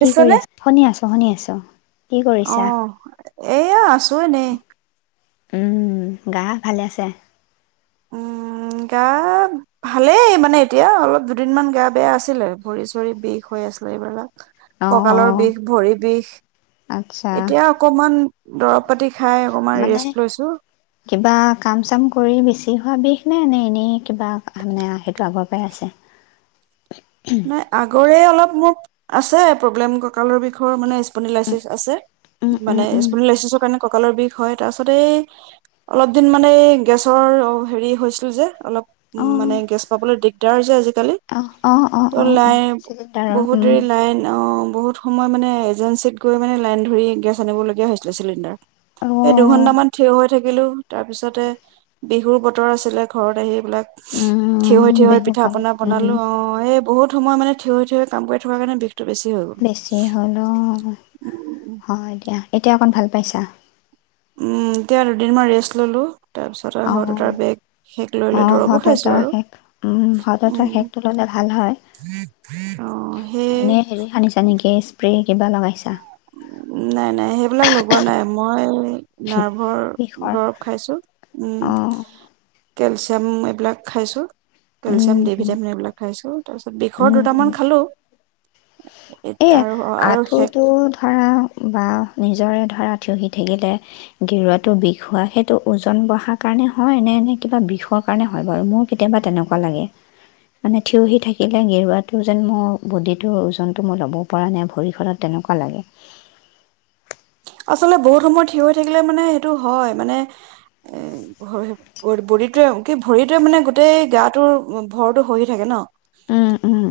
কি কৰি আছ শুনি আছোঁ শুনি আছোঁ কি কৰিছা? অহ এয়া আছো এনেই। [inaudible] উম গা ভালে আছে? উম, গা ভালেই মানে এতিয়া অলপ দুদিনমান গা বেয়া আছিলে ভৰি চৰি বিষ হৈ আছিলে এইবিলাক। অ ককালৰ বিষ, ভৰি বিষ, আচ্ছা এতিয়া অকমান দৰব পাতি খাই অকমান মানে ৰেষ্ট লৈছো। কিবা এনে এনে এনেই কিবা অহ মানে সেইটো আগৰ পৰাই আছে। নাই আগৰে অলপ অ মোৰ আছে প্ৰব্লেম কঁকালৰ বিষৰ মানে ইচ উম উম উম ানে কাৰ কঁকালৰ বিষ হয় তাৰপাছতে এই অলপ দিন মানে গেছৰ অ হেৰি হৈছিল যে অলপ উম মানে গেছ পাবলৈ দিগ তাৰ যে, আজিকালি অহ ত' লাইন বহুত উম দেৰি লাইন, অ', বহুত সময় মানে এজেঞ্চিত গৈ মানে লাইন ধৰি গেছ আনিবলগীয়া হৈছিলে চিলিণ্ডাৰ, অ এই দুঘন্টামান থিয় হৈ থাকিলোঁ। তাৰপিছতে বিহুৰ বতৰ আছিলে ঘৰত আহি এইবিলাক থিয় হৈ উম থিয় হৈ বিহু কাম পিঠা-পনা উম বনালো অঅ বহুত সময় মানে থিয় হৈ থিয় হৈ কাম কৰি থকাৰ কাৰণে বিষ বেছি হ'ল ও, হয় দিয়া। এতিয়া অকণ ভাল পাইছা। উম, এতিয়া আৰু দুদিন মান ৰেষ্ট ললোঁ। অ', লৈ অ', দৰৱো হত খাইছো ৱাটাৰ আৰু সেক উম, হত ৱাটাৰ উম, সেকটো ল'লে ভাল হয়। অ' সেই এনে, হেৰি সানিছা নেকি স্প্ৰে? কিবা লগাইছা। উ নাই নাই সেইবিলাক লগোৱা নাই। ময়‌ই নাৰ্ভৰ বিষৰ দৰৱ খাইছো। উম অ কেলচিয়াম, এইবিলাক খাইছোঁ। কেলচিয়াম উম দি, উম ভিটামিন এইবিলাক খাইছোঁ। তাৰ পিছত, বিষৰ উম দুটামান খালোঁ। [inaudible] এই আৰু আৰু শেষ আঁঠুটো ধৰা, বা নিজৰে ধৰা, থিয় হৈ থাকিলে গেৰুৱাটো বিষ হোৱা, সেইটো ওজন বঢ়াৰ কাৰণে হয় নে, নে কিবা বিষৰ কাৰণে হয় বাৰু? মোৰ কেতিয়াবা তেনেকুৱা লাগে, মানে, থিয় হৈ থাকিলে গেৰুৱাটো যেন মোৰ বডিটোৰ ওজন টো, মই যাবও পাৰা নাই। ভৰিখনত তেনেকুৱা লাগে আচলতে, বহুত সময় থিয় হৈ থাকিলে, মানে, সেইটো হয়। মানে, এ, বডিটোৱে, অ', কি, ভৰিটোৱে, মানে, গোটেই গাটোৰ ভৰটো সহি থাকে ন? উম উম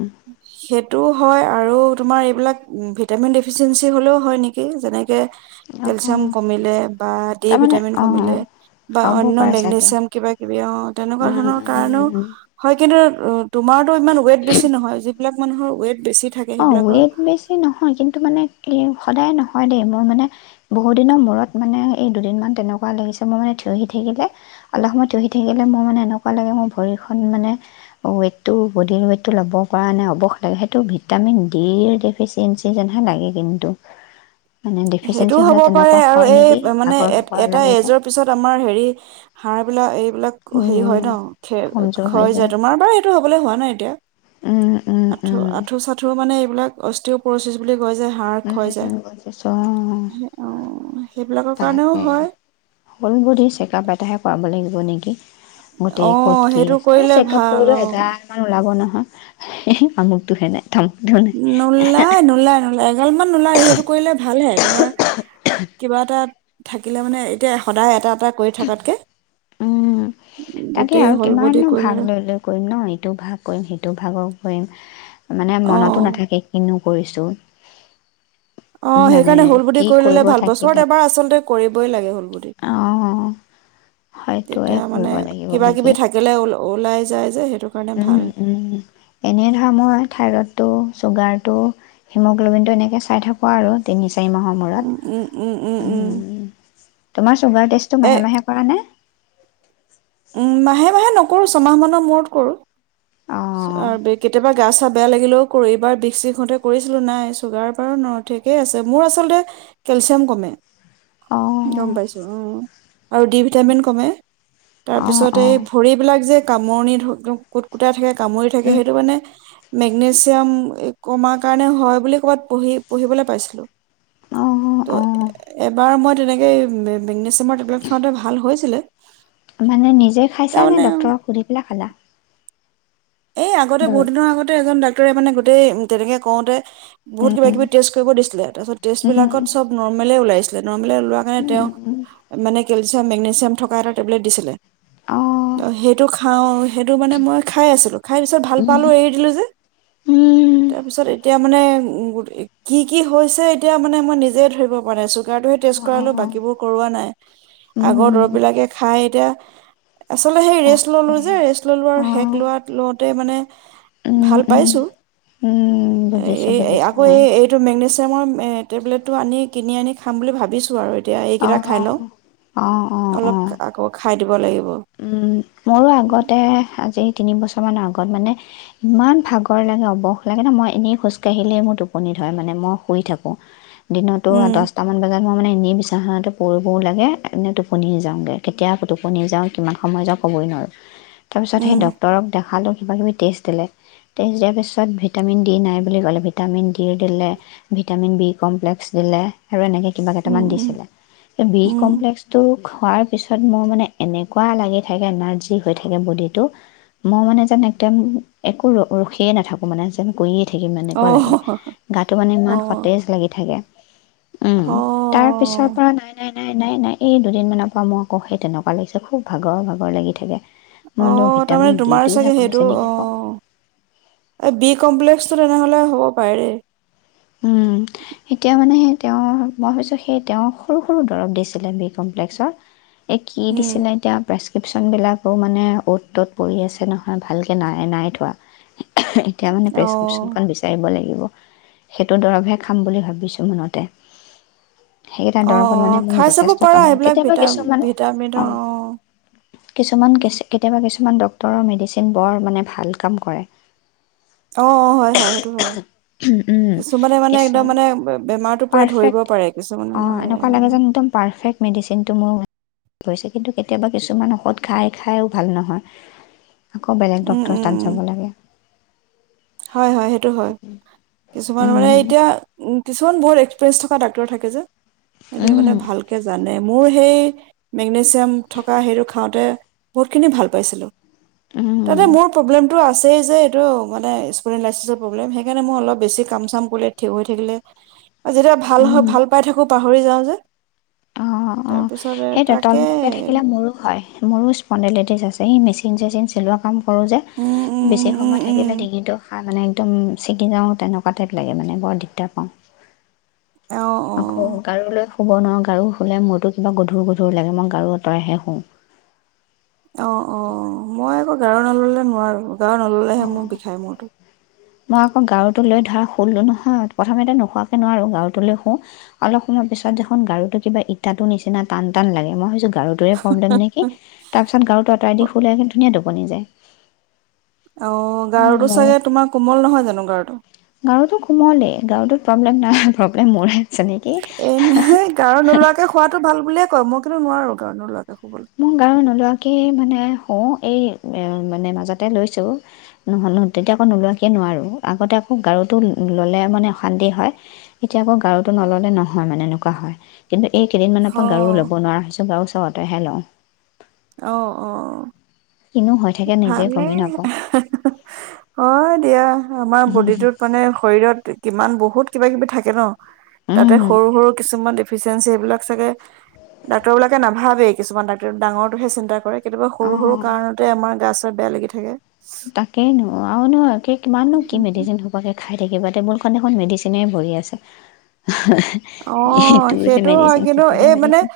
সেইটোও হয়। আৰু তোমাৰ, এইবিলাক ভিটামিন ডেফিচিয়েঞ্চি হ'লেও হয় নেকি? যেনে কে অ কেলচিয়াম কমিলে বা ডি তাৰমানে ভিটামিন অ কমিলে, বা হ'ব অন্য পাৰে চাগে মেগনেছিয়াম, কিবা-কিবি, অ', তেনেকুৱা উম ধৰণৰ উম কাৰণেও উম হয়। কিন্তু, তোমাৰতো ইমান ৱেইট বেছি নহয়। যিবিলাক মানুহৰ ৱেট বেছি থাকে অ', সেইবিলাকৰ ৱেইট বেছি নহয়, কিন্তু, মানে এই সদায় নহয় দেই। মই, মানে, বহুদিনৰ মূৰত, মানে, এই দুদিনমান তেনেকুৱা লাগিছে। মোৰ মানে, থিয় হৈ থাকিলে, অলপ সময় থিয় হৈ থাকিলে, মোৰ, মানে, এনেকুৱা লাগে, মোৰ ভৰিখন, মানে, ৱেইটটো, বডিৰ ৱেইটটো ল'ব পৰা নাই। অৱস লাগে, সেইটো কি ভিটামিন ডিৰ ডেফিচিয়েঞ্চি যেনহে লাগে, কিন্তু মানে ডেফিচিয়েঞ্চি সেইটোও হ'লে হ'ব পাৰে। তেনেকুৱা আৰু, হয় এই, নেকি মানে, ভাগৰ এ, ভাগৰ এটা লাগে যে এজৰ পিছত আমাৰ, হেৰি হাঁড়বিলাক, এই এইবিলাক, হেৰি, হয় উম ন, খে, কমজোৰ হৈ খয় যায়। তোমাৰ বাৰু সেইটো হ'বলৈ হোৱা নাই এতিয়া। উম উম উম আঁঠু-চাঁঠু, মানে বিলাক অষ্ট্ৰীয়প্ৰৰেছিচ বুলি হৈ যায় হাড় হৈ যায় উম বুজিছোঁ অ অ', সেইবিলাকৰ কাৰণেও তাকে হয়। হ'ল বডি চেকআপ এটাহে [unintelligible] নেকি অ গোটেই ক'ত কি সেইটো আছে, কৰিলে চেক আপ ভাল কৰিলো অ এগালমান ওলাব নহ। সেই আমুকটোহে নে? নোলাই নোলাই নোলাই এগালমান নোলায়, সেইটো কৰিলে ভালহে। তোমাৰ কিবা এটা থাকিলে মানে এতিয়া সদায় এটা এটা কৰি থকাতকৈ উম, তাকে আৰু হ'ল বডি কিমানো কৰি ভাগ ললে লৈ-লৈ কৰিম ন! ইটো ভাগ কৰিম সেইটো ভাগক কয়িম মানে অ মনতো নাথাকে, কিনু কৰিছোঁ অ মানে সেইকাৰণে হুল বুদ্ধি কি কৰি কৰিব ললে ভাল বছৰত এবাৰ আচলতে কৰিবই লাগে হ'ল বডি অ হয়তো তেতিয়া মানে কৰিব লাগিব কিবা কিবি নেকি থাকিলে ওল ওলাই যায় যে সেই উম, উম এনে ধৰা মই থাইৰতো চুগাৰটো হিমগ্ল'বিনটো এনেকৈ চাই থাকো আৰু তিনি চাৰি মাহৰ উম উম উম উম মূৰত। উম তোমাৰ চুগাৰ টেষ্টটো এ মাহে মাহে কৰা নে? উম মাহে মাহে নকৰো ছমাহ মানৰ মূৰত কৰো। চ অ', আৰু কেতিয়াবা গা চা বেয়া লাগিলেও কৰিবা এইবাৰ বিষ চিষ মতে কৰিছিলো নাই চুগাৰ বাৰু ন ঠিকেই আছে মোৰ আচলতে কেলচিয়াম কমে। গম অ', পাইছোঁ উ আৰু ডি ভিটামিন কমে। তাৰ অ', পিছত এই অ', ভৰিবিলাক এযে কামোৰণি ধু কোত কুট থাকে কামুৰি থাকে উম, সেইটো মানে মেগনেছিয়াম কমাৰ কাৰণে হয় বুলি ক'বাত পঢ়ি পঢ়িবলৈ পাইছিলো। অ', অ'। ত' এবাৰ মই তেনেকে [unintelligible] মাৰ টেবলেট খাওঁতে ভাল হৈছিলে। মানে নিজে খাইছা নে তাৰমানে দক্তৰক সুধি পেলাই খালা? এই আগতে দৰৱ? বহুত দিনৰ আগতে এজন ডা [unintelligible] মানে গোটেই তেনেকে কওঁতে বহুত উম, কিবা উম, কিবি টেষ্ট কৰিব দিছিলে তাৰপিছত টেষ্ট বিলাকত উম, চব নৰ্মেলে ওলাইছ [unintelligible] ওলোৱা কাৰণে তেওঁ উম, মানে পিছে মেগনেছিয়াম থকা এটা টেবলেট দিছিলে। অ সেইটো খাও সেইটো মানে মই খাই আছিলো। ি ভাল পাল উম, এ দিলো উম। যেতি এতিয়া মানে উ কি কি হৈছে এতিয়া মানে মই নিজে ধৰিব পৰা নাই। গা টো হে টেষ্ট কৰালো অ', বাকীবোৰ কৰোৱা নাই আগৰ দৰৱ উম, বিলাকে খাই এতিয়া আচলতে সেই ৰেষ্ট ললো যে তাকেহে ৰেষ্ট ললো আৰু শেষ অ', লোৱ লওঁতে মানে উম, ভাল উম। পাইছো। উম, এ বুজিছোঁ এই আকৌ বুজিছোঁ এই এইটো মেগনেছিয়ামৰ এ টেবলেটটো আনি কিনি আনি খাম বুলি ভাবিছোঁ আৰু এতিয়া অ', এইকেইটা খাই লওঁ। অ', অ', অ', অলপ অ'। আকৌ টে খাই দিব লাগিব। উম, মোৰো আগতে আজি তিনিবছৰমানৰ আগত মানে ইমান ভাগৰ লাগে অৱস লাগে ন মই এনেই খোজকাঢ়িলেই মোৰ টোপনি ধৰে মানে মই শুই থাকোঁ। দিনতো উম দহটামান বজাত মই মানে এনে বিচনাখনাতে পৰিবও লাগে এনে টোপনি যাওঁগে কেতিয়া টোপনি যাওঁ কিমান সময় যাওঁক সময় নয় তাৰ পিছত সেই উম ড্ক্তৰক দেখালো। কিবাকিবি টেষ্ট দিলে, টেষ্ট দিয়াৰ পিছত ভিটামিন ডি নাই বুলি ক'লে, ভিটামিন ডি দিলে ভিটামিন বি কমপ্লেক্স দিলে আৰু এনেকৈ কিবা উম কেইটামান উম দিছিলে। বি উম কমপ্লেক্সটো খোৱাৰ পিছত মোৰ মানে এনেকুৱা লাগে এনাৰ্জি হৈ থাকে বদিটো মই মানে যেন একদম একো ৰখিয়েই নাথাকো মানে যেন গৈয়ে থাকিম এনেকুৱা লাগে, অ' গাটো মানে ইমান অ' সতেজ লাগি থাকে। উম, তাৰ পিছৰ অ', পৰা নাই নাই নাই-নাই-নাই এই দুদিনমানৰ পৰা মই আকৌ সেই তেনেকুৱা লাগিছে খুব ভাগৰ ভাগ ৰ লাগি থাকে। মই বোলো অ', ভিটামিন তাৰমানে তোমাৰ ডিটোহে চাগে কমিছে সেইটো, নেকি আকৌ অ', এই বি কমপ্লেক্সটো তেনেহলে হ'ব ফৰে। উম, এতিয়া মানে সেই তেওঁ মই ভাবছোঁ সেই তেওঁ সৰু-সৰু দৰৱ দিছিলে বি কমপ্লেক্সৰ। এ কি উম, দিছিলে এতিয়া প্ৰেছ প্ৰেক্ৰিপশ্যনবিলাকো মানে অ'ত-ত'ত পৰি আছে নহয় ভালকৈ নাই-নাই থোৱা। এতিয়া মানে অ', প্ৰেছক্ৰিপশ্যনখন বিচাৰিব লাগিব। [inaudible] সেইটো দৰৱহে খাম বুলি ভাবিছোঁ মনতে। সেইকেইটা অ, দৰৱত মানে অ, মোক খাই চাব যথেষ্ট কাম পাৰা লাগে। সেইবিলাক কেতিয়াবা ভিটা কিছুমান ভিটামিনৰ অ, কিছুমান কেচি কেতিয়াবা কিছুমান ডক্তৰৰ মেডিচিন বৰ মানে ভাল কাম কৰে। অ, অ, হয়-হয় সেইটো হয়। উম, কিছুমানে মানে একদম কিছুমান মানে বেমাৰটোৰ পুৰা ধৰিব পাৰফেক্ট পাৰে কিছুমানে অঁ নোৱাৰে। এনেকুৱা লাগে হৈছে কিন্তু কেতিয়াবা কিছুমান ঔষধ খাই খাইয়ো ভাল নহয়। আকৌ বেলেগ ডক্তৰ তাত যাব লাগে। হয়-হয় সেইটো হয়, কিছু আৰ মানে এতিয়া কিছুমান বহুত এক্সপেৰিয়েঞ্চ থকা ডাক্তৰ থাকে যে। সেইটো মানে ভালকে জানে মোৰ সেই মেগনেছিয়াম থকা সেইটো খাওঁতে বহুতখিনি ভাল পাইছিলোঁ। তাতে মোৰ প্ৰব্লেমতটো আছে। আছেই যে এইটো মানে ই [unintelligible] প্ৰব্লেম সেইকাৰণে মই অলপ বেছি কাম চাম কৰিলে থিয় হৈ থাকিলে যেতিয়া ভাল হয় ভাল পাই থাকো। পাহৰি যাওঁ যে। অ, অ, অ তাৰপিছতে সেইটোৱে তাকে তলমুৰকে থাকিলে মোৰো হয়, মোৰো স্পন্ডেলেটিজ আছে। এই মেচিন-চেচিন চলোৱা কাম। কৰোঁ যে উম উম বেছি উম সময় উম থাকিলে ডিঙিটো। মানে একদম ছিগি যাওঁ তেনেকুৱা টাইপ লাগে মানে বৰ দিগদাৰ পাওঁ। অ আকৌ অ গাৰুলৈ শু শুব নোৱাৰো গাৰু শুলে মুৰতো কিবা গধুৰ গধুৰ লাগে মই গাৰু আঁতৰাইহে শুওঁ। অ, অ-অ মই আকৌ গাৰু নল'লে নোৱাৰো। গাৰু নল'লেহে মোৰ বিষাই মুৰতো। মই আকৌ গাৰুটো লৈ ধৰা শুলোঁ নহয় প্ৰথমতে নোশুৱাকৈ নোৱাৰো গাৰুটো লৈ শোওঁ অলপ সময় পিছত দেখোন গাৰুটো কিবা ইটাটোৰ নিচিনা টান টান লাগে মই ভাবিছোঁ গা গাৰু টোৱে প্ৰবলেম নেকি, তাৰপিছত গাৰুটো অতৰাই দি শুলে একে ধুনীয়া টো বনি যায়। অ গাৰটো মোৰ চাগে তোমাৰ কোমল নহয় জানো, গাৰটো গাৰূটোত প্ৰব্লেম নাই, প্ৰব্লেম মোৰে। আছে নেকি এনেহে গাৰু নোলোৱাকে খোৱাাতটো ভাল বুলিয়ে ক মই কিন্তু নোৱাৰো গাৰু নোলোৱাকৈ। মোৰ গাৰু নোলোৱাকে। মানে হ এই মানে মাজতে লৈছো তেতিয়া আকৌ নোলোৱাকে নোৱাৰো আগতে আকৌ গাৰুটো ললে মানে অশান্তি হয়। এতিয়া আকৌ গাৰুতটো নললে নহয় মানে এনেকুৱা হয় কিন্তু এই কেইদিনমানৰ পৰা অ গাৰু লব নোৱাৰা হৈছো, গাৰু চতে হেল্ল' [unintelligible] আহ অ। কিনো হৈ থাকে নিজে গমেই ভালেই, নাপাওঁ অ দিয়া। আমাৰ বডিটোত মানে শৰীৰত কিমান বহুত বহুত কিবা কিবি থাকে ন। তাতে সৰু সৰু কিছুমান। ফিচিয়েঞ্চি সেইবিলাক চাগে ডাক্তৰ বিলাকে নাভাবে কিছুমান ডাক্তৰ ডাঙৰ হে চিন্তা কৰে। কেতিয়াবা সৰু সৰু অঁ কাৰণতে আমাৰ গাছ বেয়া লাগি থাকে। তাকেই নো, আৰু কি কিমানো কি মেডিচিন খোপাকে খাই থাকিবা টেবুল খ দেখুন মেডিচিনে ভৰি আছে। অ ইটোৰহে সেইটো হয় মেডিচিন কিন্তু সিটোৰহে এই মানে মেডিচিন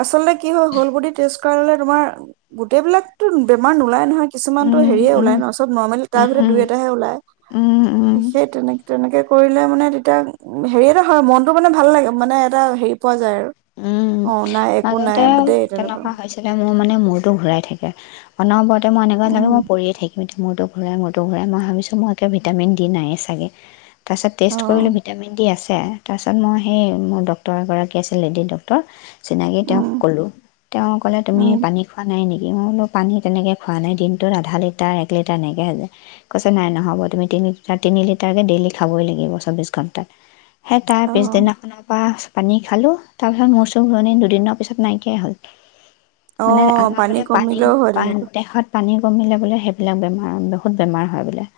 আচলতে কি হয় হল বডি টেষ্ট কৰালে তোমাৰ গোটেইবিলাকতো বেমাৰ নোলাই নহয়। কিছুমানতটো উম হেৰিয়ে ওলাই উম ন চব নৰ্মেল তাৰ উম ভিতৰত দুই এটাহে ওলায় উম উম সেই তেনে তেনেকে কৰি। মানে তেতিয়া হেৰিয় হয় মনতটো মানে ভাল লাগে মানে এটা হেৰি পোৱা যায় আৰু উম, অ নাই একো নাই মাজতে দেই তেনেকুৱা হৈছিলে মোৰ মানে মূৰতটো ঘূৰাই থাকে। অনবৰত মই‌ এনেকোবা লাগে, মই উম পৰিয়ে থাকিম। স মোৰতো ঘূৰাই মোৰৰতো ঘূৰাই মই ভাবিছোঁ মই ভিটামিন দি নায়েই চাগে। তাৰপছ অ টেষ্ট কৰিলো ভিটামিন ডি আছে। তাৰপিছত মই সেই মোৰ ডক্তৰ এগৰাক আছে। কিলিন ডক্টৰ চিনাকি তেওঁক উম ক'লো তেওঁ ক'লে তুমি উম পানী খোৱা নাই নেকি। মই কলো পানী তেনেকৈ খোৱা নাই দিনটোত আধা লিটাৰ এক লিটাৰ এনেকৈ হৈ যায় কৈছে নাই নহ'ব তুমি তিনি লিটাৰ তিনি লিটাৰকে ডেইলি খাবই লাগিব চৌব্ববিছ ঘণ্টাত সেই তাৰ অ পিছদিনাখনৰ পৰা পানী খালোঁ। তাৰপিছত মোৰ চোৰ ঘুৰণি দুদিনৰ পিছত নাইকিয়াই হল। অ মানে আমাৰ পানী বোলে কমিলেও হয় পানী তেনেকুৱা দেহত। পানী কমিলে বোলে সেইবিলাক বেমাৰ বহুত বেমাৰ হয় বোলে।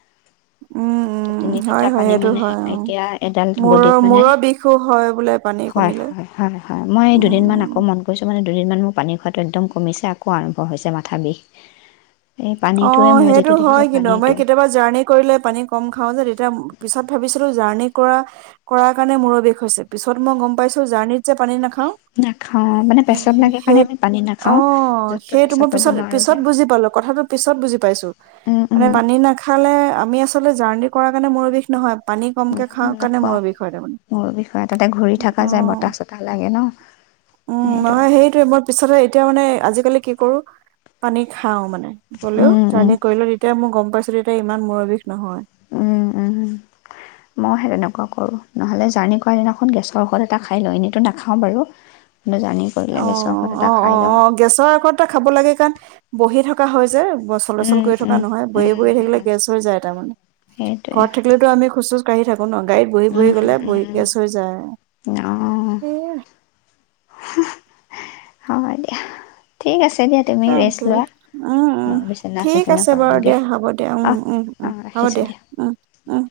উম উম তিনি হয় লিটাৰ হয় পানী সেইটো মানে হয় অ এতিয়া এডাল মোৰ বডিত মানে মোৰৰ বিষো হয় বোলে পানী হয় কমিলে। হয় হয় মই এই উম দুদিনমান উম আকৌ মন কৰিছোঁ মানে দুদিন মান মোৰ পানী খোৱাটো একদম কমিছে আকৌ আৰম্ভ হৈছে মাথা বিষ। এই অ পানীটোৱে মই সেইটো যিটো হয় দেখিছোঁ কিন্তু মই পানীটো কেতিয়াবা জাৰ্ণি কৰিলে পানী কম খাওঁ যে তেতিয়া পিছত ভাবিছিলো জাৰ্ণিত। কৰা কৰাৰ কাৰণে মূুৰবিষ হৈছে পিছত মই গম পাইছো জাৰ্ণিত। যে পানী নাখাও নাখাওঁ মানে পেচাব লাগে কাৰণে সেই আমি পানী অ নাখাওঁ য'ত ত'ত সেইটো পেচাব মই কৰিব পিছত নোৱাৰোঁ যে পিছত বুজি পালো কথাটো। পিছত বুজি পাইছো মানে পানী নাখালে আমি আচলতে। আচলতে জাৰ্ণি কৰাৰ কাৰণে মোৰ বিষ নহয়। পানী কমকে খাওঁ কাৰণে নোখোৱাওঁ মূৰৰ বিষ হয় তাৰ মানে মূৰ বিষয় তাতে ঘূৰি থকা যায় বতাহ চতাহ লাগে ন অ মানে সেইটোৱে সেই টোৱে মই পিছতে এতিয়া মানে আজিকালি কি। বহুত পানী খাও মানে। হ'লেও উম উম জাৰ্ণি কৰিলো যেতিয়া তেতিয়া মই গম পাইছো। [unintelligible] ইমান মূৰ বিষ নহয়। উ উ মই সেই তেনেকুৱা কৰো নহ'লে জাৰ্ণি কৰা দিনাখন গেছৰ ঔষধ এটা খাই লওঁ এনেতো নাখাওঁ বাৰু। কিন্তু জাৰ্ণি কৰিলে অ গেছৰ ঔষধ অ এটা অ খাই অ লওঁ অ গেছৰ ঔষধ এটা খাব লাগে কাৰণ বহি থাকো। কাহো যে। চলচল উম কৰি থকা উম নহয় বহি বহ উম থাকিলে উম গেছ হৈ যায় তাৰমানানে সেইটোৱে ঘৰত থাকিলেতো আমি খোচ কি থাকো আ ন গাড়ীত বহি বহি উম গ'লে বহি উম গেছ হৈ যায় অঁ আৰু। হ'ব দিয়া ঠিক আছে। দিয়া তুমি ৰেষ্ট ৰাখো লোৱা অ, অ, মই বিচনা ঠিক চিচনা আছে বাৰু পাৰোঁগৈ দিয়া হ'ব দিয়া অঁ অ, অঁ অ হব ৰাখিছোঁ দিয়া উ উ।